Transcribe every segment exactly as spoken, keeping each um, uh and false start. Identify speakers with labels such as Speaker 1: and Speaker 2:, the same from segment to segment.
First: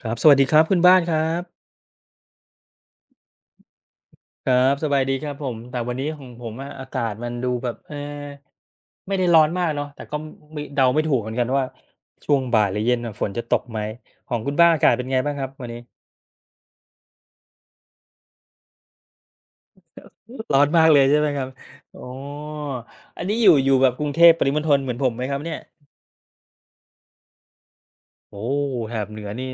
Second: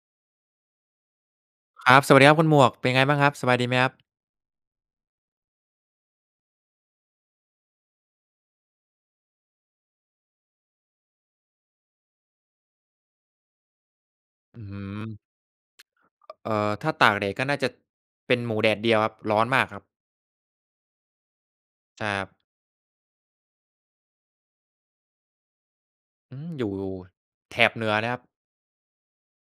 Speaker 1: ครับสวัสดีครับคุณบ้านครับ
Speaker 2: ครับสวัสดีครับคุณหมวกเป็นไงบ้างครับสบายดีไหมครับ
Speaker 1: ครับสบายดีครับผมแต่วันนี้ของผมอะอากาศมันดูแบบเออไม่ได้ร้อนมากเนาะแต่ก็ไม่เดาไม่ถูกเหมือนกันว่าช่วงบ่ายหรือเย็นน่ะฝนจะตกไหมของคุณ
Speaker 2: อื้
Speaker 1: บ้า
Speaker 2: อ
Speaker 1: นอา
Speaker 2: ฮื
Speaker 1: กาศ
Speaker 2: อ
Speaker 1: เป็นไงบ้างครับวันนี้
Speaker 2: เอ่อถ้าตากแดดก็น่าจะเป็นหมูแดดเดียวครับร้อนมากครับ
Speaker 1: ร้อนมากเลยใช่ไหมครับอ๋อ
Speaker 2: ใช่ครับ
Speaker 1: อันนี้อยู่อยู่แบบกรุงเทพปริมณฑลเหมือนผมไหมครับเนี่ย
Speaker 2: อืมอยู่แถบเหนือนะครับ
Speaker 1: โอ้แถบเหนือนี่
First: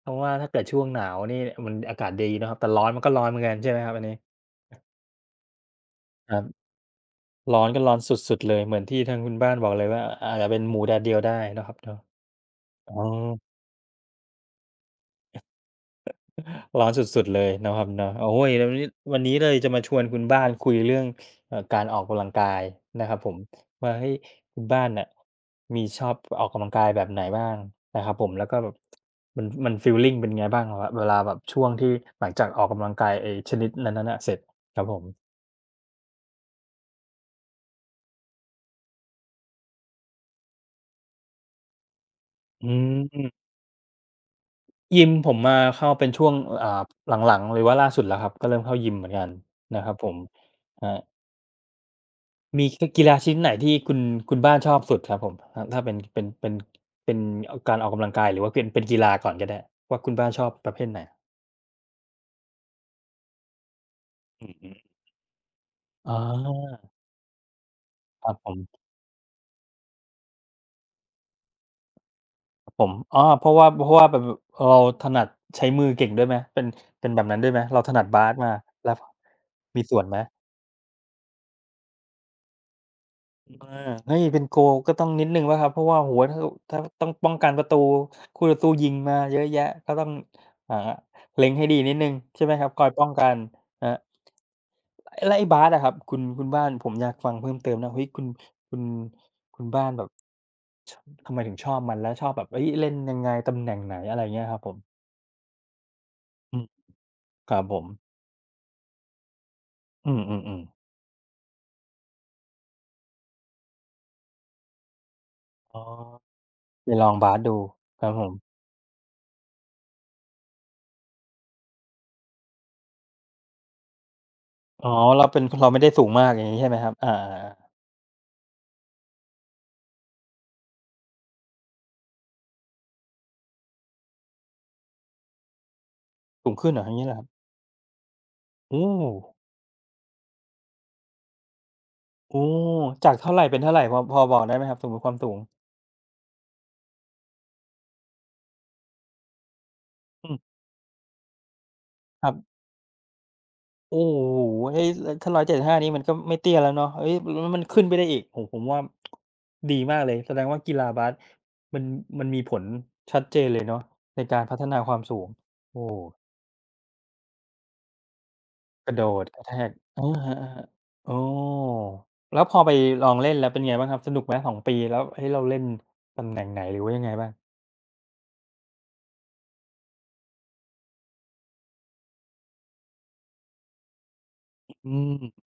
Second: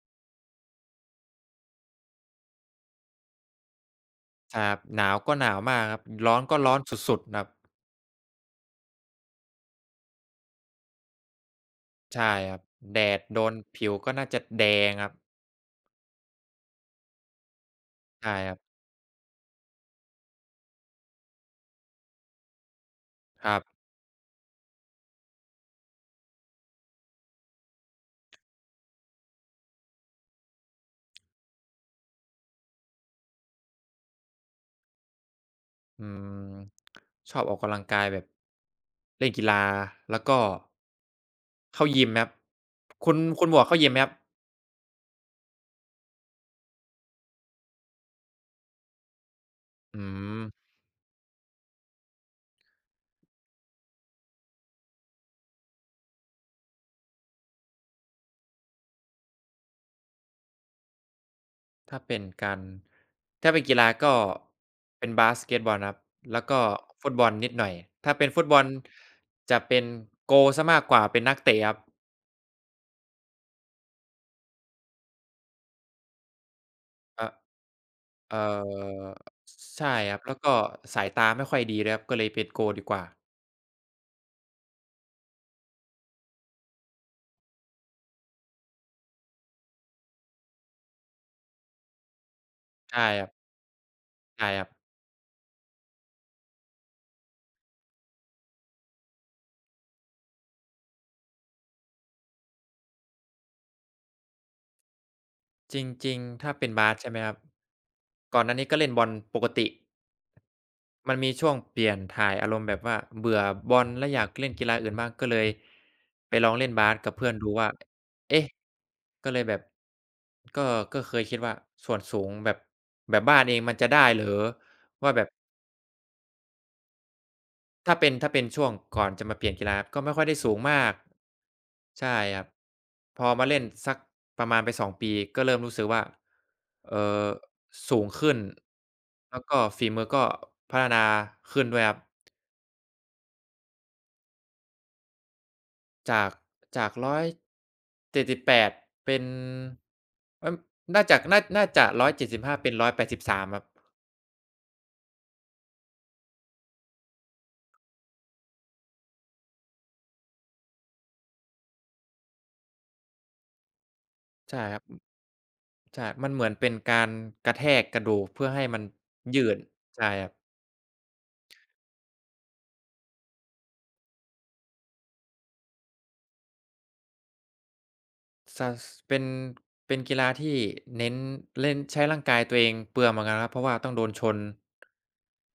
Speaker 1: เพราะว่าถ้าเกิดช่วงหนาวนี่มันอากาศดีเนาะครับแต่ร้อนมันก็ร้อนเหมือนกันใช่ไหมครับอันนี้
Speaker 2: ใช่ครับหนาวก็หนาวมากครับ
Speaker 1: ค
Speaker 2: ร้อ
Speaker 1: รั
Speaker 2: นก็
Speaker 1: บ
Speaker 2: ร้อนสุดๆครับ
Speaker 1: ร้อนก็ร้อนสุดๆเลยเหมือนที่ทางคุณบ้านบอกเลยว่าอาจจะเป็นหมูแดดเดียวได้เนาะครับเนาะ
Speaker 2: ใช่ครับ
Speaker 1: อ๋อ
Speaker 2: แดดโดนผิวก็น่าจะแดงครับ
Speaker 1: ร้อนสุดๆเลยเนาะครับเนาะโอ้
Speaker 2: ใช่
Speaker 1: โฮ
Speaker 2: ครับ
Speaker 1: แล้ววันนี้วันนี้เลยจะมาชวนคุณบ้านคุยเรื่องเอ่อการออกกำลังกายนะครับผม
Speaker 2: ครับ
Speaker 1: ว่าเฮ้ยคุณบ้านน่ะมีชอบออกกำลังกายแบบไหนบ้างนะครับผมแล้วก็แบบมันมันฟีลลิงเป็นไงบ้างวเวลาแบบช่วงที่หลังจากออกกำลังกายไอ้ชนิดนั้นๆน่ะเสร็จครับผม
Speaker 2: อืมชอบออกกำลังกายแบบเล่นกีฬาแล้วก็เข้ายิมไหมครับ
Speaker 1: อื
Speaker 2: คุณคุ
Speaker 1: ม
Speaker 2: ณหมวกเข้ายิมไหมครับ
Speaker 1: ยิมผมมาเข้าเป็นช่วงอ่าหลังๆหรือว่าล่าสุดแล้วครับก็เริ่มเข้ายิมเหมือนกันนะครับ
Speaker 2: อื
Speaker 1: ผม
Speaker 2: ม
Speaker 1: ครัมีกกีฬาชนิดไหนที่คุณคุณบ้านชอบสุดครับผมถ้าถ้าเป็นเป็นเป็นเป็นอการออกกำลังกายหรือว่าเป็นเป็นกีฬาก่อนก็ได้ว่าคุณบ้านชอบประเภทไหน
Speaker 2: ถ้าเป็นการถ้าเป็นกีฬาก็
Speaker 1: อือฮึ
Speaker 2: เป็นบาสเกตบอลครับ
Speaker 1: อ๋
Speaker 2: แล้วก็
Speaker 1: อ
Speaker 2: ฟุตบอลนิดหน่อยถ้า
Speaker 1: ค
Speaker 2: เป็น
Speaker 1: รับ
Speaker 2: ฟุ
Speaker 1: ผ
Speaker 2: ตบอล
Speaker 1: ม
Speaker 2: จะเป็นโกลเสียมากกว่าเป็นนักเตะครับ
Speaker 1: ครับผมอ๋อเพราะว่าเพราะว่าแบบเราถนัดใช้มือเก่งด้วยไหมเป็นเป็นแบบ
Speaker 2: เอะ
Speaker 1: นั้นด้วยไหมเราถนัดบาส
Speaker 2: เอ่
Speaker 1: มาแล้ว
Speaker 2: อ
Speaker 1: มี
Speaker 2: ใช่
Speaker 1: ส่วน
Speaker 2: ค
Speaker 1: ไหม
Speaker 2: รับแล้วก็สายตาไม่ค่อยดีด้วยครับก็เลยเป็นโกลดีกว่า
Speaker 1: อาเฮ้ยเป็น goal ก็ต้องนิดหนึ่งเปล่าครับเพราะว่าโอ้โฮถ้าถ้าต้องป้องกันประตูคู่ต่อสู้ยิงมาเยอะแยะก็ต้องอ่าเล็งให้ดีนิดหนึ่งใช่ไหมครับคอยป้อ
Speaker 2: ใช่
Speaker 1: ง
Speaker 2: ค
Speaker 1: กั
Speaker 2: รับ
Speaker 1: นครับ
Speaker 2: ใช่ครับ
Speaker 1: ไอ้แล้วไอ้บาสอะครับคุณคุณบ้านผมอยากฟังเพิ่มเติมนะเฮ้ยคุณคุณคุณบ้านแบบชทำไมถึงชอบมันแล้วชอบแบบเฮ้ยเล่นยังไงตำแหน่งไหนอะไรเงี้ยครับผม
Speaker 2: จริงๆถ้า
Speaker 1: อืม
Speaker 2: เป็นบาสใช่ไหมครับ
Speaker 1: ครับผม
Speaker 2: ก่อนหน้านี้ก็เล่นบอลปกติ
Speaker 1: อืมๆๆ
Speaker 2: มันมีช่วงเปลี่ยนถ่ายอารมณ์แบบว่าเบื่อบอลและอยากเล่นกีฬาอื่นบ้างก็เลย
Speaker 1: อ๋อ
Speaker 2: ไปลองเล่น
Speaker 1: ไป
Speaker 2: บาส
Speaker 1: ลอ
Speaker 2: กับ
Speaker 1: ง
Speaker 2: เพื่
Speaker 1: บา
Speaker 2: อน
Speaker 1: ส
Speaker 2: ดู
Speaker 1: ดู
Speaker 2: ว่า
Speaker 1: ครับผม
Speaker 2: เอ๊ะก็เลยแบบก็ก็เคยคิดว่าส่วนสูงแบบแบบบ้านเองมันจะได้เหรอ
Speaker 1: อ๋อ
Speaker 2: ว่าแบ
Speaker 1: เรา
Speaker 2: บ
Speaker 1: เป็นเราไม่ได้สูงมากอย่างงี้ใช่ไหมครับอาๆ
Speaker 2: ถ้าเป็นถ้าเป็นช่วงก่อนจะมาเปลี่ยนกีฬาก็ไม่ค่อยได้สูงมากใช่ครับพอมาเล่นสักประมาณไปสองปีก็เริ่มรู้สึกว่า
Speaker 1: ๆสูงขึ้นเหรออ
Speaker 2: เอ่
Speaker 1: ย่างงี้เหรอครั
Speaker 2: อ
Speaker 1: บ
Speaker 2: สูงขึ้น
Speaker 1: โอ้
Speaker 2: แล้วก็ฝีมือก็พัฒนาขึ้นด้วยครับ
Speaker 1: โอ้จากเท่าไรเป็นเท่าไรพอพอบอกได้ไหมครับสมมุติความสูง
Speaker 2: จากจากหนึ่งร้อยเจ็ดสิบแปดเจ็ดสิบแปดเป็น
Speaker 1: อืม
Speaker 2: เอ๊ยน่าจากน่าน่าจะหนึ่งร้อยเจ็ดสิบห้า
Speaker 1: ค
Speaker 2: เจ็ด
Speaker 1: รั
Speaker 2: สิบห้า
Speaker 1: บ
Speaker 2: เป็นหนึ่งร้อยแปดสิบสามครับ
Speaker 1: โอ้โฮเฮ้ยลถ้าหนึ่งเจ็ดห้านี่มันก็ไม่เตี้ยแล้วเนาะเฮ้ยแล้วมันขึ้นไปได้อีกโอ้โฮผมว่าดีมากเลยแสดงว่ากีฬาบาสมันมันมีผลชัดเจนเลยเนาะในการพั
Speaker 2: ใช่
Speaker 1: ฒ
Speaker 2: ค
Speaker 1: นา
Speaker 2: รั
Speaker 1: ควา
Speaker 2: บ
Speaker 1: มสูงโอ้
Speaker 2: ใช่มันเหมือนเป็นการกระแทกกระดูกเพื่อให้มัน
Speaker 1: กระโดดกระ
Speaker 2: ยื
Speaker 1: แท
Speaker 2: ด
Speaker 1: กอา
Speaker 2: ใช่ค
Speaker 1: ค
Speaker 2: รับ
Speaker 1: รับๆโอ้แล้วพอไปลองเล่นแล้วเป็นไงบ้างครับสนุกไหมสองปีแล้วเฮ้ยเราเล่นตำแหน่งไหนหรือว่ายังไงบ้าง
Speaker 2: ซสเป็นเป็นกีฬาที่เน้นเล่นใช้ร่างกายตัวเองเปลืองเหมือนกันครับเพราะว่าต้องโดนชน
Speaker 1: อืม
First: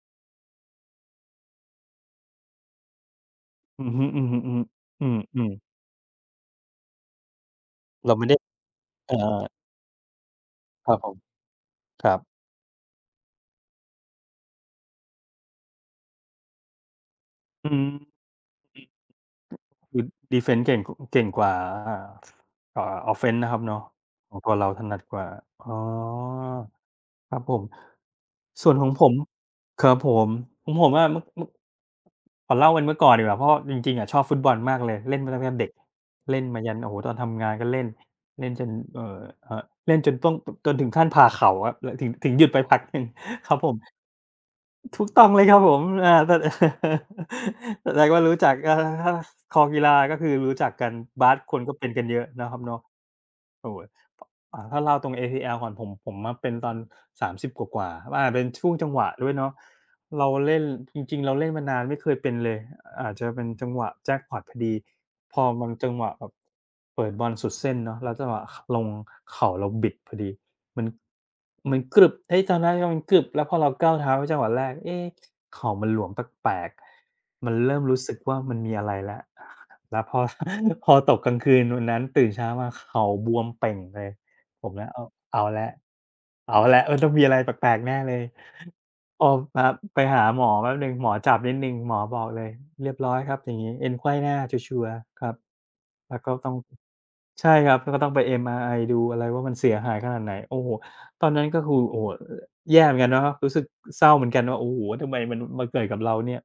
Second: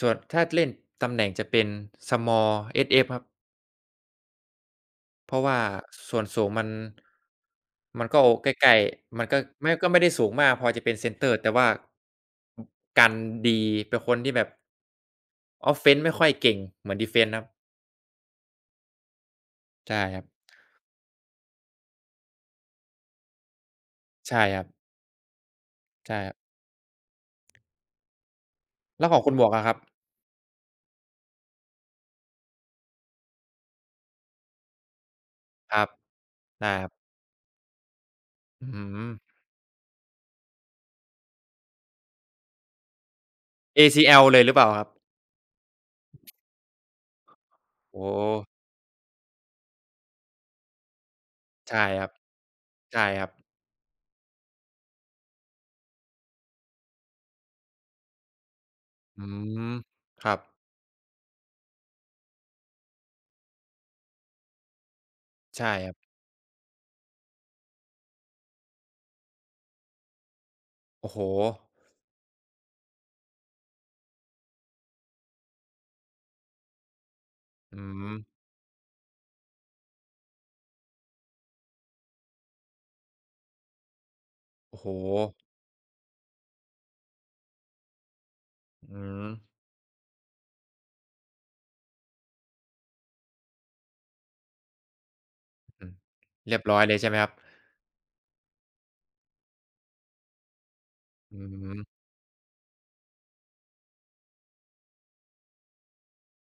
Speaker 2: ส่วนถ้าเล่นตำแหน่งจะเป็น small เอส เอฟ ครับ
Speaker 1: อือฮึๆๆอืม
Speaker 2: เพ
Speaker 1: อื
Speaker 2: ราะ
Speaker 1: ม
Speaker 2: ว่าส่วนสูงมัน
Speaker 1: ๆ
Speaker 2: มัน
Speaker 1: เรา
Speaker 2: ก็
Speaker 1: ไม่
Speaker 2: โอ
Speaker 1: ได้
Speaker 2: ใกล้
Speaker 1: อา
Speaker 2: ๆมันก็ไม่ก็ไม่ได้สูงมากพอจะ
Speaker 1: ค
Speaker 2: เป็
Speaker 1: รั
Speaker 2: น
Speaker 1: บผ
Speaker 2: เซน
Speaker 1: ม
Speaker 2: เตอร์แต่ว่า
Speaker 1: ครับ
Speaker 2: อกันดีเป็นคนที่แบบ offense ไม่ค่อยเก่งเหมือนดีเฟนส์ครับ
Speaker 1: อืมคื
Speaker 2: ใช่
Speaker 1: อ
Speaker 2: ครับ
Speaker 1: Defense เก่งกเก่งกว่าอ่าอ่า Offense นะครับเนาะของ
Speaker 2: ใช่
Speaker 1: ตัว
Speaker 2: ครั
Speaker 1: เราถ
Speaker 2: บ
Speaker 1: นัดกว่าอ๋อ
Speaker 2: ใช่ครับ
Speaker 1: ครับผมส่วนของผ
Speaker 2: แล้ว
Speaker 1: ม
Speaker 2: ของคุณหมวกอะครับ
Speaker 1: ครับผมของผมอะเมื่อเมื่อขอเล่าเป็นเมื่อก่อนดีกว่าเพราะจริงๆอะชอบฟุตบอลมากเลยเล่นมาตั้งแต่เด็ก
Speaker 2: ครับ
Speaker 1: เล่นมา
Speaker 2: ได้
Speaker 1: ยัน
Speaker 2: ครั
Speaker 1: โอ้โฮต
Speaker 2: บ
Speaker 1: อนทำงานก็เล่นเล่นจ
Speaker 2: อื้
Speaker 1: น
Speaker 2: อฮื
Speaker 1: เอ่
Speaker 2: อ
Speaker 1: อเอ่อเล่นจนต้องจนถึงขั้นผ่าเข่าครับลถึงถึงหยุดไปพักหนึ่ง ครับผม
Speaker 2: เอ ซี แอล เลยหรือเปล่าครับ
Speaker 1: ถูกต้องเลยครับผมอ่าแต่ แสด
Speaker 2: โอ้
Speaker 1: ง
Speaker 2: โ
Speaker 1: ว่ารู้
Speaker 2: ฮ
Speaker 1: จักอาถ้าคอกีฬาก็คือรู้จักกันบาสคนก็
Speaker 2: ใช่
Speaker 1: เป็น
Speaker 2: ค
Speaker 1: กัน
Speaker 2: รับ
Speaker 1: เยอะนะครับเนาะ
Speaker 2: ใช่ครับ
Speaker 1: โอ้โฮพอ่าถ้าเล่าตรง เอ ซี แอล ก่อนผมผมมาเป็นตอนสามสิบกว่าๆอาจเป็นช่วงจังหวะ
Speaker 2: อื
Speaker 1: ด้วยเนาะ
Speaker 2: มค
Speaker 1: เรา
Speaker 2: รับ
Speaker 1: เล่นจริงๆเราเล่นมานานไม่เคยเป็นเลยอาจจะเป็นจังหวะแจ็กพอตพอดีพอมั
Speaker 2: ใช่
Speaker 1: น
Speaker 2: ค
Speaker 1: จั
Speaker 2: รั
Speaker 1: งห
Speaker 2: บ
Speaker 1: วะแบบเปิดบอลสุดเส้นเนาะแล้วจังหวะขลงเข่าเราบิดพอดี มัน
Speaker 2: โอ้โฮ
Speaker 1: มันกรึบเฮ้ยจำได้ว่ามันกรึบแล้วพอเราก้าวเท้าไปจังหวะแรกเอ๊ะเข่ามันหลวมแปลกๆมันเริ่
Speaker 2: อื
Speaker 1: มรู้
Speaker 2: ม
Speaker 1: สึกว่ามันมีอะไรแล้ว แล้วพอ พอตกกลางคืนวันนั้นตื่นเช้ามาเข่าบวมเป่งเลยผม
Speaker 2: โอ้โฮ
Speaker 1: นะเอาเอาแล้วเอาแล้วมันต้องมีอะไรแปลกๆแน่เลย
Speaker 2: อื
Speaker 1: พ
Speaker 2: ม
Speaker 1: อมาไปหาหมอแป๊บหนึ่งหมอจับนิดหนึ่งหมอบอกเลยเรียบร้อยครับอย่างงี้เอ็นไขว้หน้าชัวร์ๆครับ
Speaker 2: อือ
Speaker 1: แล้วก็ต้อง
Speaker 2: เรียบร้อยเลยใช่ไหมครับ
Speaker 1: ใช่ครับแล้วก็ต้องไป เอ็ม อาร์ ไอ ดูอะไรว่ามันเสียหายขนาดไหนโอ้โฮตอน
Speaker 2: อื
Speaker 1: นั้นก็คือ
Speaker 2: ม
Speaker 1: โอ้โฮแย่เหมือนกันเนาะรู้สึกเศร้าเหมือนกันว่าโอ้โฮทำไมมันมาเกิดกับเราเนี่ย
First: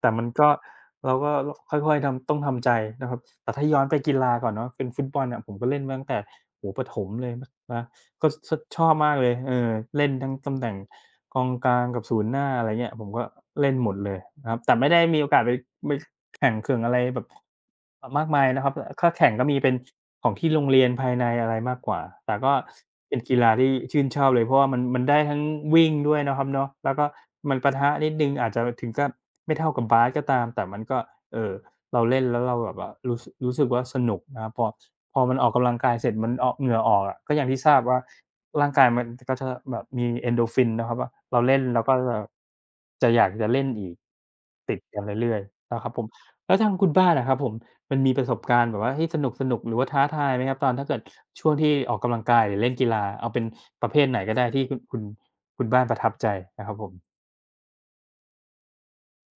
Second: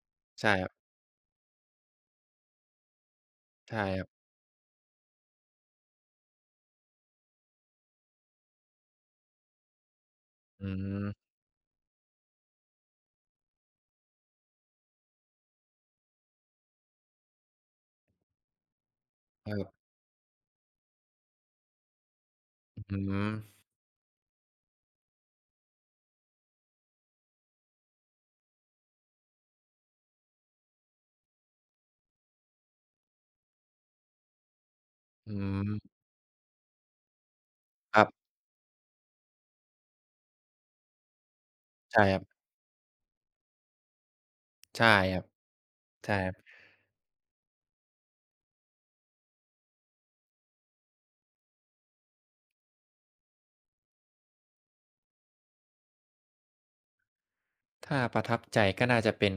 Speaker 1: แต่มันก็
Speaker 2: ใช่ครับ
Speaker 1: เราก็ค่อยๆทำต้องทำใจนะครับแต่ถ้าย้อ
Speaker 2: ใช่
Speaker 1: นไป
Speaker 2: ครับ
Speaker 1: กีฬาก่อนเนาะเป็นฟุตบอลเนี่ยผมก็เล่นมาตั้งแต่โอ้โฮประถมเลยนะก็ชชอบมากเลยเออเล่นทั้งตำแห
Speaker 2: อื
Speaker 1: น่ง
Speaker 2: ม
Speaker 1: กองกลางกับศูนย์หน้าอะไรเงี้ยผมก็เล่นหมดเลยนะครับแต่ไม่ได้มีโอกาสไปไป แข่งเขื่องอะไรแบบเอ่อมากมายนะครับถ้าแข่งก็
Speaker 2: ค
Speaker 1: มี
Speaker 2: รั
Speaker 1: เป็น
Speaker 2: บ
Speaker 1: ของที่โรงเรียนภายในอะไรมากกว่าแต่ก็
Speaker 2: อื
Speaker 1: เป็นกีฬา
Speaker 2: ม
Speaker 1: ที่ชื่นชอบเลยเพราะว่ามันมันได้ทั้งวิ่งด้วยเนาะครับเนาะแล้วก็มันปะทะนิดหนึ่งอาจจะถึงกับไม่เท่ากับบาสก็ตาม แต่มันก็เอ่อเราเล่นแล้วเราแบบว่ารู้สรู้สึกว่าสนุกนะครับพอพอ
Speaker 2: อื
Speaker 1: มันออกกำลังกาย
Speaker 2: ม
Speaker 1: เสร็จมันออกเหงื่อออกอะก็อย่างที่ทราบ
Speaker 2: ค
Speaker 1: ว่า
Speaker 2: รับ
Speaker 1: ร่างกายมันก็จะแบบมี เอ็นโดรฟิน นะครับว่าเราเล่นเราก็
Speaker 2: ใช่ค
Speaker 1: จะ
Speaker 2: รับ
Speaker 1: จะอยากจะเล่นอีกติด
Speaker 2: ใช่
Speaker 1: กัน
Speaker 2: ครับ
Speaker 1: เรื่อยๆนะครับผม
Speaker 2: ใช่ครับ
Speaker 1: แล้วทางคุณบ้านอะครับผมมันมีประสบการณ์แบบว่าเฮ้ยสนุกๆหรือว่าท้าทายไหมครับตอนถ้าเกิดช่วงที่ออกกำลังกายหรือเล่นกีฬาเอาเป็นประเภทไหนก็ได้ที่คุณคุณคุณบ้านประทับใจนะครับผม
Speaker 2: ถ้าประทับใจก็น่าจะเป็น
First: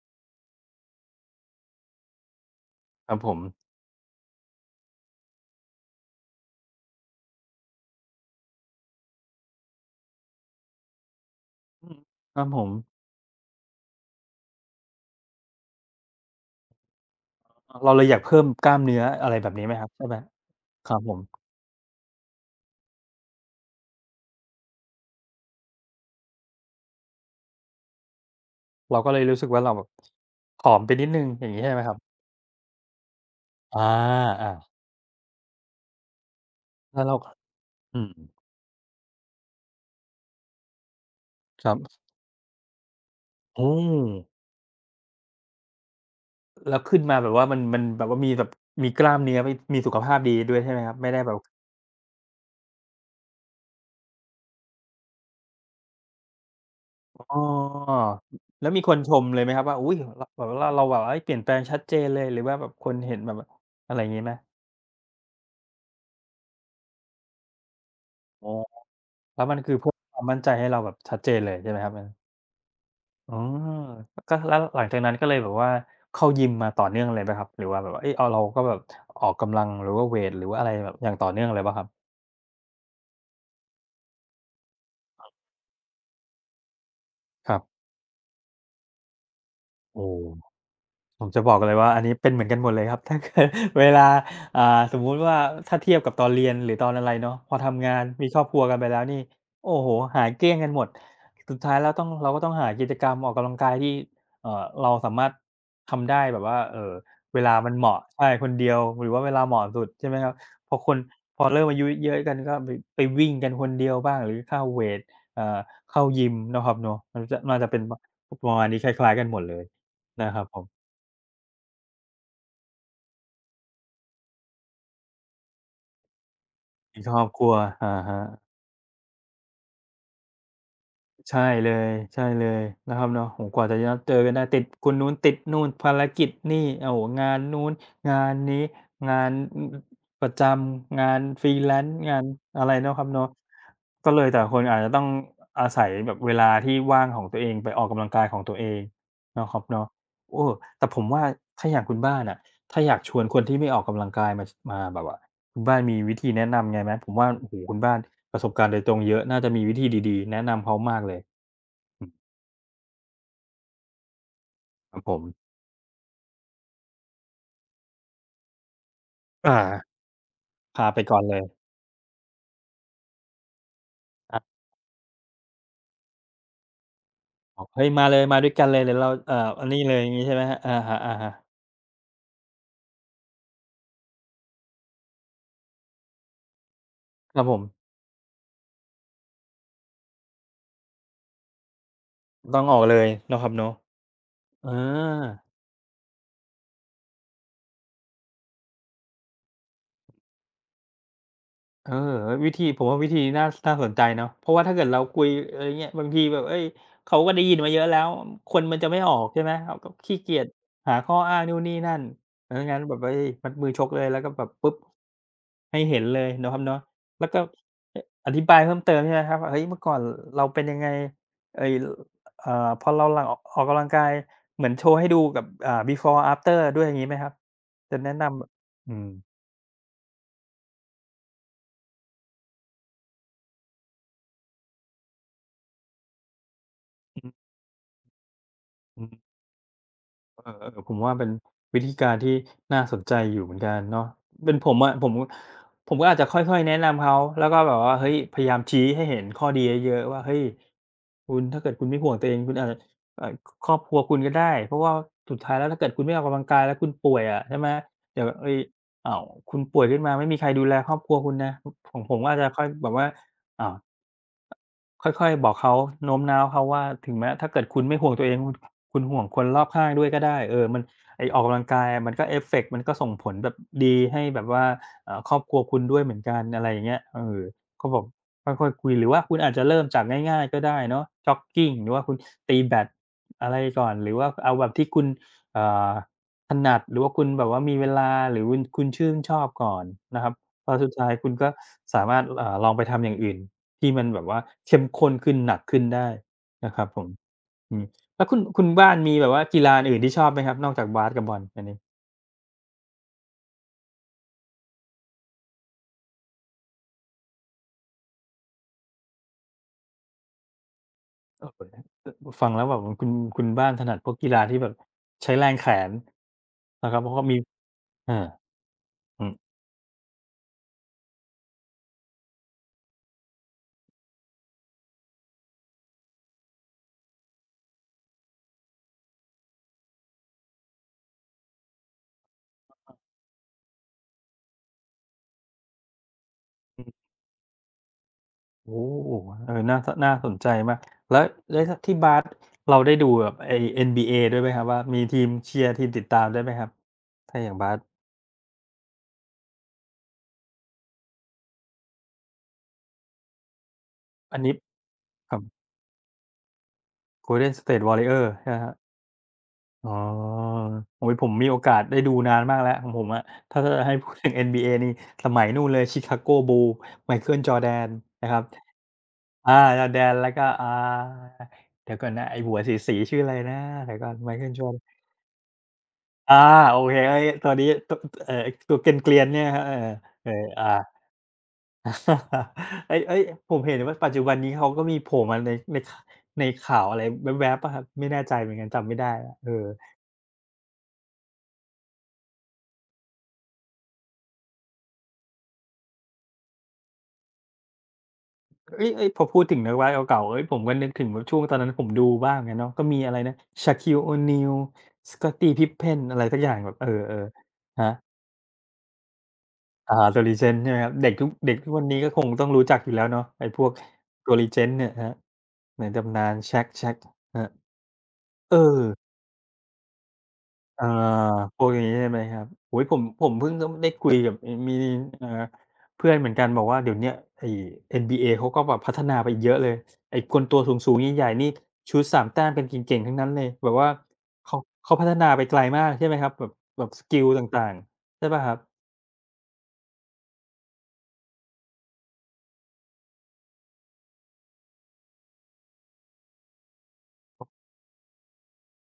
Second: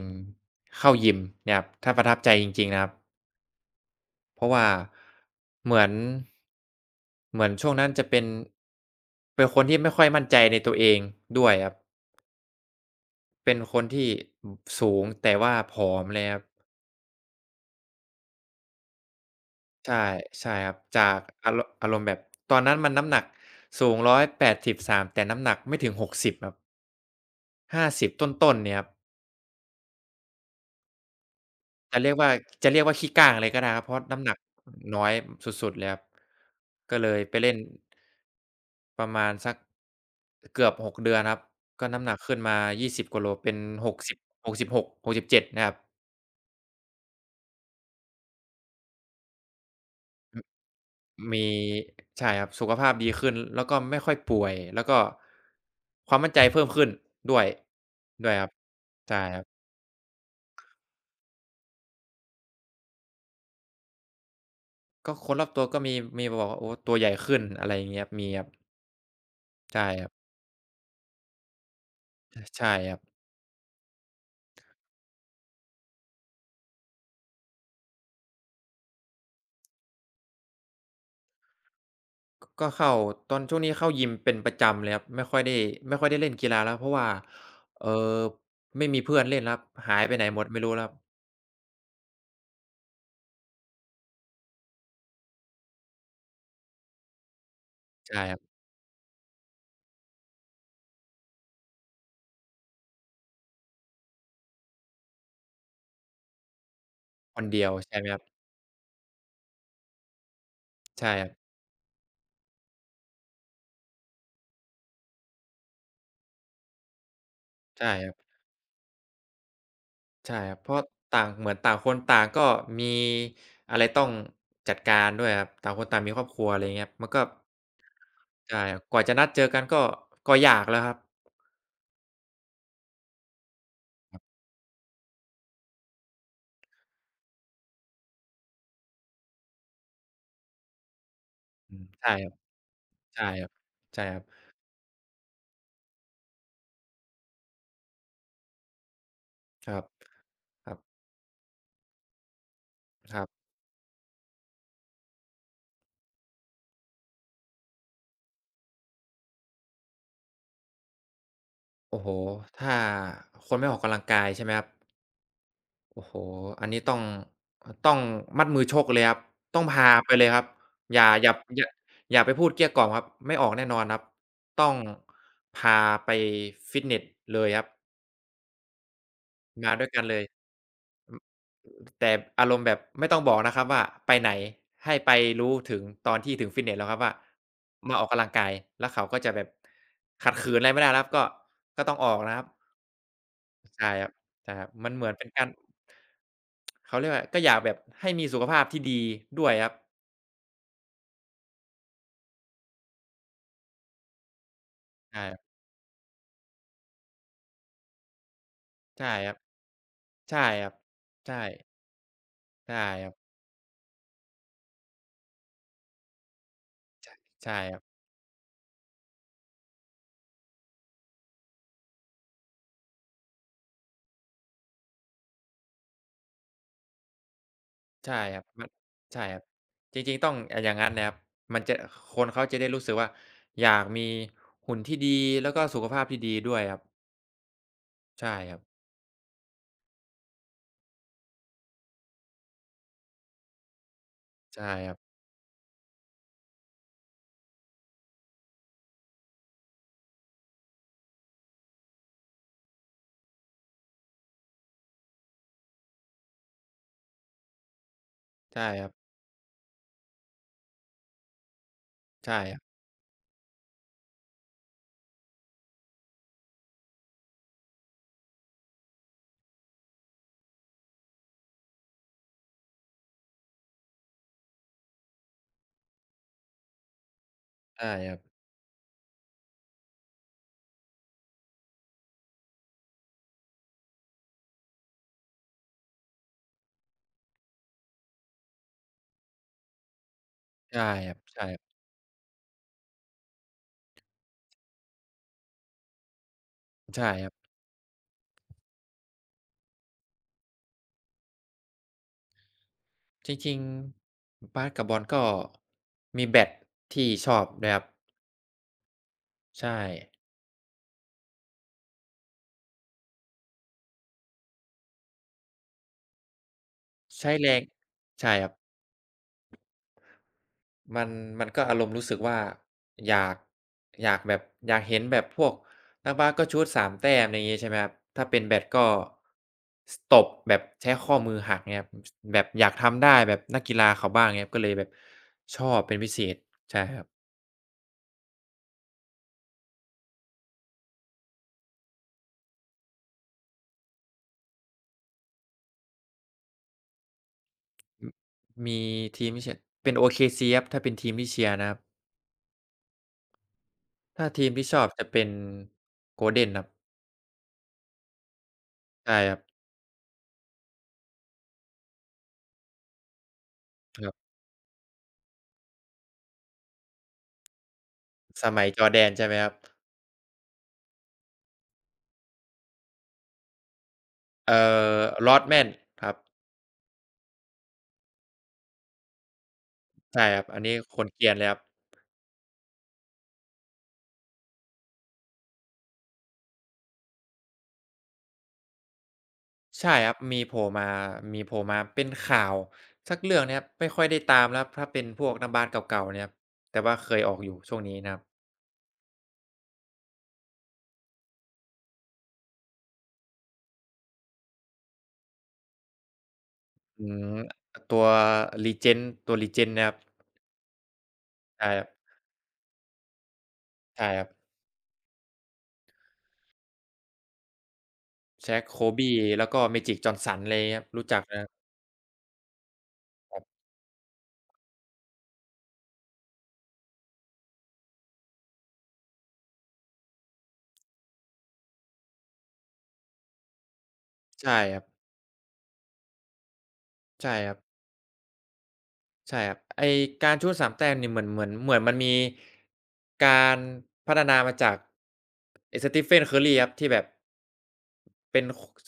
Speaker 2: เข้ายิมเนี่ยครับถ้าประทับใจจริงๆนะครับ
Speaker 1: ครับผม
Speaker 2: เพราะว่าเหมือนเหมือนช่วงนั้นจะเป็นเป็นคนที่ไม่ค่อยมั่นใจในตัวเองด้วยครับ
Speaker 1: อืมครับผม
Speaker 2: เป็นคนที่อสูงแต่ว่าผอมเลยครับ
Speaker 1: อเราเลยอยากเพิ่มกล้ามเนื้ออะไรแบบนี้ไหมครับ
Speaker 2: ใช่
Speaker 1: ใช่ไหม
Speaker 2: ใช่ครับ
Speaker 1: ครับ
Speaker 2: จา
Speaker 1: ผ
Speaker 2: ก
Speaker 1: ม
Speaker 2: อารอารมณ์แบบตอนนั้นมันน้ำหนักสูงร้อยแปดสิบสามแต่น้ำหนักไม่ถึงหกสิบครับ ห้าสิบต้นๆเนี่ยครับ
Speaker 1: เราก็เลยรู้สึกว่าเราแบบผอมไปนิดหนึ่งอย่างงี้ใช่ไหมครับ
Speaker 2: จะเรียกว่าจะเรียกว่าขี้ก้างเลยก็ได้ค
Speaker 1: อา
Speaker 2: รับเพราะน้ำหนัก
Speaker 1: อา
Speaker 2: น้อยสุดๆเลยครับก็
Speaker 1: แล้ว
Speaker 2: เล
Speaker 1: เรา
Speaker 2: ยไปเล่น
Speaker 1: อืม
Speaker 2: ประมาณสักเกือบหกเดือนครับ
Speaker 1: ครั
Speaker 2: ก็
Speaker 1: บ
Speaker 2: น้ำหนักขึ้นมายี่สิบกว่าโลเป็น
Speaker 1: อืม
Speaker 2: 6บหกสิบหกถึงหกสิบเจ็ดนะครับ
Speaker 1: แล้วขึ้นมาแบบว่ามันมันแบบว่ามีแบบมีกล้ามเนื้อมีมีสุขภาพดีด้วยใช่ไหมครับไม่ได้แบบ
Speaker 2: มีใช่ครับสุขภาพดีขึ้นแล้วก็ไม่ค่อยป่วยแล้วก็ความมั่นใจเพิ่มขึ้น
Speaker 1: อ๋อ
Speaker 2: ด้วยด้วยครับ
Speaker 1: แล้วมีคนช
Speaker 2: ใช่
Speaker 1: ม
Speaker 2: ค
Speaker 1: เลย
Speaker 2: รับ
Speaker 1: ไหมครับว่าอุ๊ยเราแบบว่าเราแบบว่าเฮ้ยเปลี่ยนแปลงชัดเจนเลยหรือว่าแบบคนเห็นแบบอะไรอย่างงี้ไหม
Speaker 2: ก็คนรอบตัวก็มีมีมาบอกว่าโอ้ตัวใหญ่ขึ้นอะไรอย่างเงี้ยครับมีครั
Speaker 1: อ๋
Speaker 2: บ
Speaker 1: อแล้วมันคือ
Speaker 2: ใช่
Speaker 1: เพิ่ม
Speaker 2: ครับ
Speaker 1: ความมั่นใจให้เราแบบชัดเจนเลยใช่ไหมครับอันนั้น
Speaker 2: ใช่ครับ
Speaker 1: อ๋อก็แล้วหลังจากนั้นก็เลยแบบว่าเข้ายิมมาต่อเนื่องเลยเปล่าครับหรือว่าแบบว่าเฮ้ยเอาเราก็แบบออกกำลังหรือว่าเวตหรือว่าอะไรแบบอย่างต่อเนื่องเลยเปล่าครับ
Speaker 2: กก็เข้าตอนช่วงนี้เข้ายิมเป็นประจำเลยครับไม่ค่อยได้ไม่ค่อยได้เล่นกีฬาแล้วเพราะว่า
Speaker 1: ครับ
Speaker 2: เอ่อไม่มีเพื่อนเล่นแล้วครับหาย
Speaker 1: โอ้
Speaker 2: ไปไหนหมดไม่รู้แล้วครับ
Speaker 1: ผมจะบอกเลยว่าอันนี้เป็นเหมือนกันหมดเลยครับ ถ้าเกิดเวลาอ่าสมมุติว่าถ้าเทียบกับตอนเรียนหรือตอนอะไรเนาะพอทำงาน
Speaker 2: ใช่
Speaker 1: มี
Speaker 2: ค
Speaker 1: ค
Speaker 2: รั
Speaker 1: ร
Speaker 2: บ
Speaker 1: อบครัวกันไปแล้วนี่โอ้โฮหายเกลี้ยงกันหมดสุดท้ายแล้วต้องเราก็ต้องหากิจกรรมออกกำลังกายที่เอ่อเราสามารถทำได้แบบว่าเอ่อ
Speaker 2: ค
Speaker 1: เว
Speaker 2: น
Speaker 1: ลา
Speaker 2: เดีย
Speaker 1: มั
Speaker 2: ว
Speaker 1: นเห
Speaker 2: ใช่
Speaker 1: มาะ
Speaker 2: ไหมครับ
Speaker 1: ใช่คนเดียวหรือว่าเวลาเหมาะสุดใช่ไหมครับพอคน
Speaker 2: ใช่ครั
Speaker 1: พอ
Speaker 2: บ
Speaker 1: เริ่มอายุเยอะกันก็ไปไปวิ่งกันคนเดียวบ้างหรือเข้าเวตเอ่อเข้ายิมเนาะครับเนาะมันจะน่าจะเป็น
Speaker 2: ใช่
Speaker 1: ป
Speaker 2: ครับ
Speaker 1: ประมาณนี้คล้ายๆกันหมดเลยนะค
Speaker 2: ใช่
Speaker 1: รับ
Speaker 2: ค
Speaker 1: ผ
Speaker 2: รับเพ
Speaker 1: ม
Speaker 2: ราะต่างเหมือนต่างคนต่างก็มีอะไรต้องจัดการด้วยครับต่างคนต่างมีครอบครัวอะไรอย่างเงี้ยครับ
Speaker 1: มี
Speaker 2: มั
Speaker 1: ค
Speaker 2: น
Speaker 1: ร
Speaker 2: ก็
Speaker 1: อบครัวอะฮะ
Speaker 2: ใช่ครับกว่าจะนัดเจอกันก็ก็ยากแล้วครับ
Speaker 1: ใช่เลยใช่เลยนะครับเนาะโอ้โฮกว่าจะนัดเจอ
Speaker 2: ครั
Speaker 1: กันได้
Speaker 2: บ
Speaker 1: ติดคนนู้นติดนู่นภารกิจนี่โอ้โฮงานนู้นงานนี้งานอประจำงาน
Speaker 2: อืม
Speaker 1: ฟรีแลนซ์
Speaker 2: ใช่
Speaker 1: งาน
Speaker 2: ครับ
Speaker 1: อะไรเนาะครับ
Speaker 2: ใช่
Speaker 1: เนาะ
Speaker 2: ครับใช่
Speaker 1: ก็
Speaker 2: ค
Speaker 1: เล
Speaker 2: รับ
Speaker 1: ยแต่ละคนอาจจะต้องอาศัยแบบเวลาที่ว่างของตัวเองไปออกกำลังกายของตัวเองเนาะครับ
Speaker 2: ครั
Speaker 1: เนาะ
Speaker 2: บ
Speaker 1: เออ
Speaker 2: ครับ
Speaker 1: แต่ผมว่าถ้าอย่างคุณบ้านอะถ้าอยากช
Speaker 2: ค
Speaker 1: วน
Speaker 2: รั
Speaker 1: ค
Speaker 2: บ
Speaker 1: นที่ไม่ออกกำลังกายมาชมาแบบว่าคุณบ้านมีวิธีแนะนำไงไหมผมว่าโอ้โฮคุณบ้าน ประสบการณ์โดยตรงเยอะน่าจะมีวิธีดีๆแนะนำเขามากเลย
Speaker 2: โอ้
Speaker 1: อื
Speaker 2: โฮ
Speaker 1: ม
Speaker 2: ถ้าคนไม่ออกกำลังกายใช่ไหมครับ
Speaker 1: ครับผม
Speaker 2: โอ้โฮอันนี้ต้องอต้องมัดมือชกเลยครับ
Speaker 1: อา
Speaker 2: ต้องพาไปเลยครับ
Speaker 1: พา
Speaker 2: อ
Speaker 1: ไป
Speaker 2: ย่า
Speaker 1: ก่อน
Speaker 2: อย่า
Speaker 1: เลย
Speaker 2: อย่าอย่าไปพูดเกลี้ยกล่อมครับไม่ออกแน่นอนครับ
Speaker 1: อา
Speaker 2: ต้องพาไปฟิตเนสเลย
Speaker 1: บ
Speaker 2: ค
Speaker 1: อ
Speaker 2: รับ
Speaker 1: กเฮ้ยมาเลยมาด้วยกันเลยเดี๋ยวเราเอ่ออัน
Speaker 2: มา
Speaker 1: นี้
Speaker 2: ด้วย
Speaker 1: เลย
Speaker 2: กั
Speaker 1: อ
Speaker 2: น
Speaker 1: ย่าง
Speaker 2: เล
Speaker 1: งี้
Speaker 2: ย
Speaker 1: ใช่ไหมครับอ
Speaker 2: อื
Speaker 1: ะ
Speaker 2: อ
Speaker 1: ฮะ
Speaker 2: แต่อารมณ์แบบไม่ต้องบอกนะครับว่าไปไหน ให้ไปรู้ถึงตอนที่ถึงฟิตเนสแล้วครับว่า
Speaker 1: ๆครับผม
Speaker 2: มาออกกำลังกายแล้วเขาก็จะแบบขัดขืนอะไรไม่ได้แล้วครับก็ก็ต้องออกนะครับ
Speaker 1: ต้องออกเลยเนาะครับเนาะ
Speaker 2: ใช่ครับใช่ครั
Speaker 1: เอ
Speaker 2: บมันเหมือน
Speaker 1: อ
Speaker 2: เป็นการเขาเรียกว่าก็อยากแบบให้มีสุขภาพที่ดีด้วยครับ
Speaker 1: เออวิธีผมว่าวิธีน่าน่าสนใจเนาะเพราะว่าถ้าเกิดเราคุ
Speaker 2: ใช่
Speaker 1: ยอะไรเงี้ยบางทีแบบเฮ้ยเขาก็ได้ยินมาเยอะแล้วคนมันจะไม่อ
Speaker 2: ใช่
Speaker 1: อก
Speaker 2: ครับ
Speaker 1: ใช่ไหมเขาก็ขี้เกีย
Speaker 2: ใช่
Speaker 1: จ
Speaker 2: ครับ
Speaker 1: หาข้ออ้า
Speaker 2: ใช่
Speaker 1: งนู่นนี่นั่นเออ
Speaker 2: ใช่
Speaker 1: งั้นแบบ
Speaker 2: ครั
Speaker 1: เฮ้ย
Speaker 2: บ
Speaker 1: มัดมือชกเลยแล้วก็แบบปุ๊บให้เห็นเลยเนาะครับเนาะแล้วก็
Speaker 2: ใช่ครับ
Speaker 1: ออธิบายเพิ่มเติมใช่ไหมครับว่าเฮ้ยเมื่อก่อนเราเป็นยังไงไอ้เอ่อพอเราหลังออกออกกำลังกายเหมือนโชว์ให้ดูกับอ่า บีฟอร์ อาฟเตอร์ ด้วยอย่างงี้ไหมครับจะแนะ
Speaker 2: ใช่ค
Speaker 1: นำแบ
Speaker 2: รับ
Speaker 1: บ
Speaker 2: มัน
Speaker 1: อืม
Speaker 2: ใช่ครับจริงๆต้องอ่าอย่างงั้นนะครับมันจะคนเขาจะได้รู้สึกว่าอยากมีหุ่นที่ดีแล้วก็สุขภาพที่ดีด้วยครับ
Speaker 1: อืออ
Speaker 2: ใช่ครับ
Speaker 1: ือ เออๆผมว่าเป็นวิธีการที่น่าสนใจอยู่เหมือนกันเนาะเป็น
Speaker 2: ใช่
Speaker 1: ผม
Speaker 2: ค
Speaker 1: อะ
Speaker 2: รั
Speaker 1: ผ
Speaker 2: บ
Speaker 1: มผมก็อาจจะค่อยๆแนะนำเขาแล้วก็แบบว่าเฮ้ยพยายามชี้ให้เห็นข้อดีเยอะๆว่าเฮ้ยคุณถ้าเกิดคุณไม่ห่วงตัวเองคุณอาจจะเอ่อครอบครัวคุณก็ได้เพราะว่าสุดท้ายแล้วถ้าเกิดคุณไม่ออกกำลังกายแล้วคุณป่วยอะใช่ไหมเดี๋ยวเฮ้ย
Speaker 2: ใช่ครับ
Speaker 1: อ้าวคุณป่วยขึ้นมาไม่มีใครดูแลครอบครัวคุณนะของผมก็อาจ
Speaker 2: ใช่
Speaker 1: จะ
Speaker 2: ครับ
Speaker 1: ค่อยแบบว่าอ้าว ค่อยๆบอกเขาโน้มน้าวเขาว่าถึงแม้ถ้าเกิดคุณไม่ห่วงตัวเองคุณคุณห่วงคนรอบข้างด้วยก็ได้เออมันไอ้ออกกำลังกายอะมันก็เอฟเฟกต์มันก็ส่งผลแบบดีให้แบบว่าเอ่อครอบครัวคุณด้วยเหมือนกันอะไรอย่างเงี้ยเออก็
Speaker 2: ใช่
Speaker 1: บอก
Speaker 2: ครับ
Speaker 1: ค่อยๆคุยหรือว่าคุณอาจจะเริ่มจากง่ายๆก็ได้เนาะจ็อกกิงหรือว่าคุณตีแบดอะไรก่อนหรือว่าเอาแบบที่คุณเอ่อถนัดหรือว่าคุณแบบว่ามีเวลาหรือคุณคุณชื่นชอบก่อนนะครับพอ
Speaker 2: ใช่
Speaker 1: สุดท้า
Speaker 2: ค
Speaker 1: ย
Speaker 2: รับ
Speaker 1: คุณ
Speaker 2: ใช่
Speaker 1: ก็
Speaker 2: ครับ
Speaker 1: สามารถเอ่อลองไปทำอย่างอื่น ที่มันแบบว่าเข้มข้นขึ้นหนักขึ้นได้นะครับผม
Speaker 2: ใช่ครับ
Speaker 1: อืมแล้วคุณคุณบ้านมีแบบว่ากีฬาอันอื่นที่ชอบไหมครับนอกจากบาสกับบอลอันนี้
Speaker 2: จริงๆบาสกับบอลก็มีแบดที่ชอบด้วยครับใช่
Speaker 1: โอโฮอฟังแล้วแบบคุณคุณบ้านถนัดพวกกีฬาที่แบบใช้แรงแขนนะครับเพราะเขา
Speaker 2: ใช้
Speaker 1: มี
Speaker 2: แรง
Speaker 1: อา
Speaker 2: ใช่ครับ
Speaker 1: อืม
Speaker 2: มันมันก็อารมณ์รู้สึกว่าอยากอยากแบบอยากเห็นแบบพวกนักบาสก็ชูตสามแต้มอะไรงี้ใช่ไหมครับถ้าเป็นแบดก็สตบแบบใช้ข้อมือหักเงี้ยครับสแบบอยากทำได้แบบนักกีฬาเขาบ้างเงี้ยครับก็เลยแบบชอบเป็นพิเศษใช่
Speaker 1: อือ
Speaker 2: ครับ
Speaker 1: โอ้โฮเออน่าสน่าสนใจมากแล้วแล้วถ้าที่บาสเราได้ดูแบบไอ้ เอ็น บี เอ ด้วยไหมครับว่ามีทีมเชียร์ทีมติดตามด้วยไหมครับถ้าอย่างบาส
Speaker 2: มมีทีมที่เชียร์เป็น โอ เค ซี ครับถ้าเป็นทีมที่เชียร์นะครับ ถ้า
Speaker 1: อัน
Speaker 2: ทีม
Speaker 1: นี้
Speaker 2: ที่ชอบจะเป็น
Speaker 1: ครับ
Speaker 2: Golden ครับ
Speaker 1: Golden State Warriors ใช่ไหมครับ
Speaker 2: ใช่ครับ
Speaker 1: อ๋อโอ้ยผมมีโอกาสได้ดูนานมากแล้วของผมอะถ้าจะให้
Speaker 2: ค
Speaker 1: พู
Speaker 2: รั
Speaker 1: ดถึ
Speaker 2: บ
Speaker 1: ง เอ็น บี เอ นบีเอนี่สมัยนู่นเลย Chicago Bulls Michael Jordan นะครับ
Speaker 2: สมัยจอ r d แดนใช่ไหมครั
Speaker 1: อา
Speaker 2: บ
Speaker 1: Jordan แล้วก็อ่าเดี๋ยวก่อนนะไอ้หัวสีๆชื่ออะไรนะเดี๋ยวก่อน Michael
Speaker 2: เอ่
Speaker 1: Jordan
Speaker 2: อ Rodman ครับ
Speaker 1: อาโอเคเฮ้ยตัวนี้ตัวเอ่อตัวเกรียนๆเนี่ยครับเออ
Speaker 2: ใช่
Speaker 1: เออ
Speaker 2: ครับอัน
Speaker 1: อา
Speaker 2: นี้คนเกรียนเลยครับ
Speaker 1: เฮ้ยเฮ้ยผมเห็นว่าปัจจุบันนี้เขาก็มีโผล่มาในในขในข่าวอะไรแวบๆเปล่าครับไม่แน่ใจเหมือนกันจำไม่ได้แล้วเออ
Speaker 2: ใช่ครับมีโผล่มามีโผล่มาเป็นข่าวสักเรื่องนะครับไม่ค่อยได้ตามแล้วครับถ้าเป็นพวกน้ำบาสเก่าๆเนี่ยครับแต่ว่าเคยออกอยู่ช่วงนี้นะครับ
Speaker 1: เอ้ยเอ้ยพอพูดถึงนักวาดเก่าๆเฮ้ยผมก็นึกถึงแบบช่วงตอนนั้นผมดูบ้างอะเนาะก็มีอะไรนะ Shaquille O'Neal Scottie Pippen อะไรสักอย่างแบบเอ
Speaker 2: อื
Speaker 1: อ
Speaker 2: ม
Speaker 1: ๆครั
Speaker 2: ตัว
Speaker 1: บ
Speaker 2: Legend ตัว Legend นะค
Speaker 1: อา
Speaker 2: รับ
Speaker 1: ตัว Legend ใช่ไหมครับเด็กทุกเด็กทุ
Speaker 2: ใช่
Speaker 1: ก
Speaker 2: ค
Speaker 1: วั
Speaker 2: รั
Speaker 1: น
Speaker 2: บ
Speaker 1: นี้ก็คงต้องรู้จักอยู่แล้วเนาะไอ้พวก
Speaker 2: ใช่ครับ
Speaker 1: ตัว Legend เนี่ยครับในตำนาน Shaq Shaq ครับเอ
Speaker 2: Shaq
Speaker 1: อ
Speaker 2: Kobe แล้วก็ Magic Johnson อะไรยงี้ค
Speaker 1: อา
Speaker 2: รับรู้จักนะครั
Speaker 1: พว
Speaker 2: บ
Speaker 1: กนี้ใช่ไหมครับโอ้โฮผมผมเพิ่งก็ได้คุยกับเอ่อมีเอ่อเพื่อนเหมือนกันบอกว่าเดี๋ยวเนี้ยไอ้ เอ็น บี เอ เขาก็แบบพัฒนาไปอีกเยอะเลยไอ้คนตัวสูงๆใหญ่ๆนี่ชูตสามแต้มกันเก่งๆทั้งนั้นเลยแบบว่าเขา
Speaker 2: ใช่ครับ
Speaker 1: เขาพัฒนาไปไกลมากใช่ไหมครับแบบแบบสกิล
Speaker 2: ใช่ครับ
Speaker 1: ต่างๆใช่เปล่าครับ
Speaker 2: ใช่ครับไอ้การชู้สามแต้มนี่เหมือนเหมือนเหมือนมันมีการพัฒนามาจากไอ้ Stephen Curry ครับที่แบบเป็นคส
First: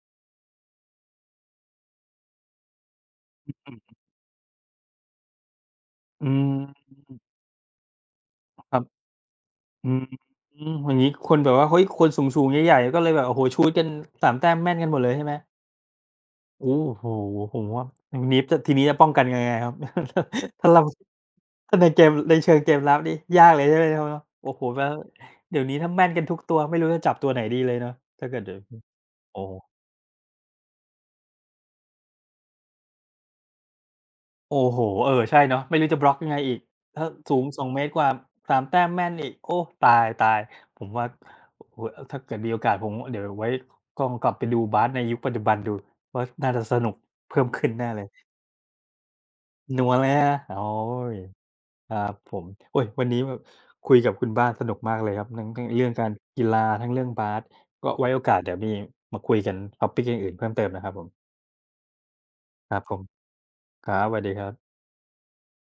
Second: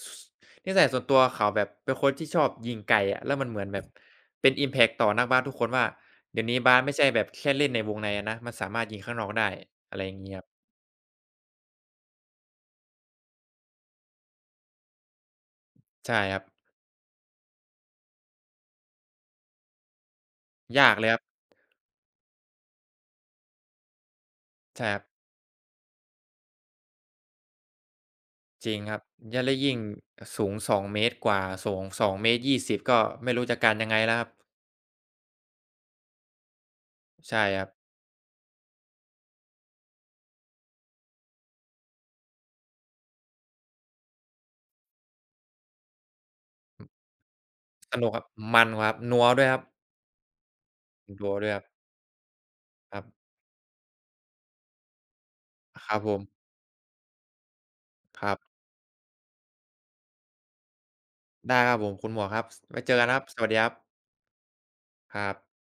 Speaker 2: นิสัยส่วนตัวเขาแบบเป็นคนที่ชอบยิงไกลอะแล้วมันเหมือนแบบ
Speaker 1: อืม
Speaker 2: เป็นอิมแพ็กต์ต่อนักบาสทุกคนว่าเดี๋ยวนี้บาสไม่ใช่แบบแค่เล่นในวงในอะนะมันสา
Speaker 1: ครั
Speaker 2: มารถยิง
Speaker 1: บ
Speaker 2: ข้างนอกได้
Speaker 1: อื
Speaker 2: อะ
Speaker 1: ม
Speaker 2: ไรอย่างงี้ครับ
Speaker 1: อย่างงี้คนแบบว่าเฮ้ยคนสูงๆใหญ่ๆก็เลยแบบโอ้โฮชูตกันสามแต้มแม่นกันหมดเลยใช่ไหม
Speaker 2: ใช่ครับ
Speaker 1: โอ้โฮผมว่าอย่างนี้จะทีนี้จะป้องกันยังไงครับ ถ้าเรา
Speaker 2: ยากเลยครับ
Speaker 1: ถ้าในเกมในเชิงเกมลับนี่ยากเลยใช่ไหมครับเนาะโอ้โฮแล้
Speaker 2: ใช่
Speaker 1: ว
Speaker 2: ครับ
Speaker 1: เดี๋ยวนี้ถ้าแม่นกันทุกตัวไม่รู้จะจับตัวไหนดีเลยเนาะถ้าเกิดเดี๋ยว
Speaker 2: จริงครับย
Speaker 1: โอ้
Speaker 2: แล้วยิ่งสูงสองเมตรกว่าสูงสองเมตรยี่สิบก็ไม่รู้จะกันยังไงแล้วครับ
Speaker 1: โอ้โฮเออใช่เนาะไม่รู้จะบล็อกยังไงอีกถ้าสู
Speaker 2: ใช่
Speaker 1: ง
Speaker 2: ค
Speaker 1: สอ
Speaker 2: รั
Speaker 1: ง
Speaker 2: บ
Speaker 1: เมตรกว่าสามแต้มแม่นอีกโอ้ตายๆผมว่าโอ้โฮถ้าเกิดมีโอกาสผมเดี๋ยวไว้ก็ลกลับไปดูบาสในยุคปัจจุบันดูว่าน่าจะสนุกเพิ่มขึ้นแน่
Speaker 2: ส
Speaker 1: เล
Speaker 2: นุกค
Speaker 1: ย
Speaker 2: รับมันวครับนัวด้วยครับ
Speaker 1: นัวเลยนะโอ้ย
Speaker 2: นัวด้วยครับ
Speaker 1: ครับผมโอ้ย
Speaker 2: ครั
Speaker 1: วันนี้
Speaker 2: บ
Speaker 1: แบบคุยกับคุณบ้านสนุกมากเลยครับทั้งทั้งเรื่
Speaker 2: ค
Speaker 1: อง
Speaker 2: รับ
Speaker 1: กา
Speaker 2: ผ
Speaker 1: ร
Speaker 2: ม
Speaker 1: กีฬาทั้งเรื่องบาสก็ไว้โอ
Speaker 2: ครั
Speaker 1: กาสเดี๋
Speaker 2: บ
Speaker 1: ยวมีมาคุยกัน ทอปิก อย่างอื่นเพิ่มเติมนะครับผม
Speaker 2: ได้ครับผมคุณหมวกครับ
Speaker 1: ครั
Speaker 2: ไว้
Speaker 1: บผ
Speaker 2: เจอ
Speaker 1: ม
Speaker 2: กันนะครับสวัสดีครั
Speaker 1: ครั
Speaker 2: บ
Speaker 1: บสวัสดีครับ
Speaker 2: ครับ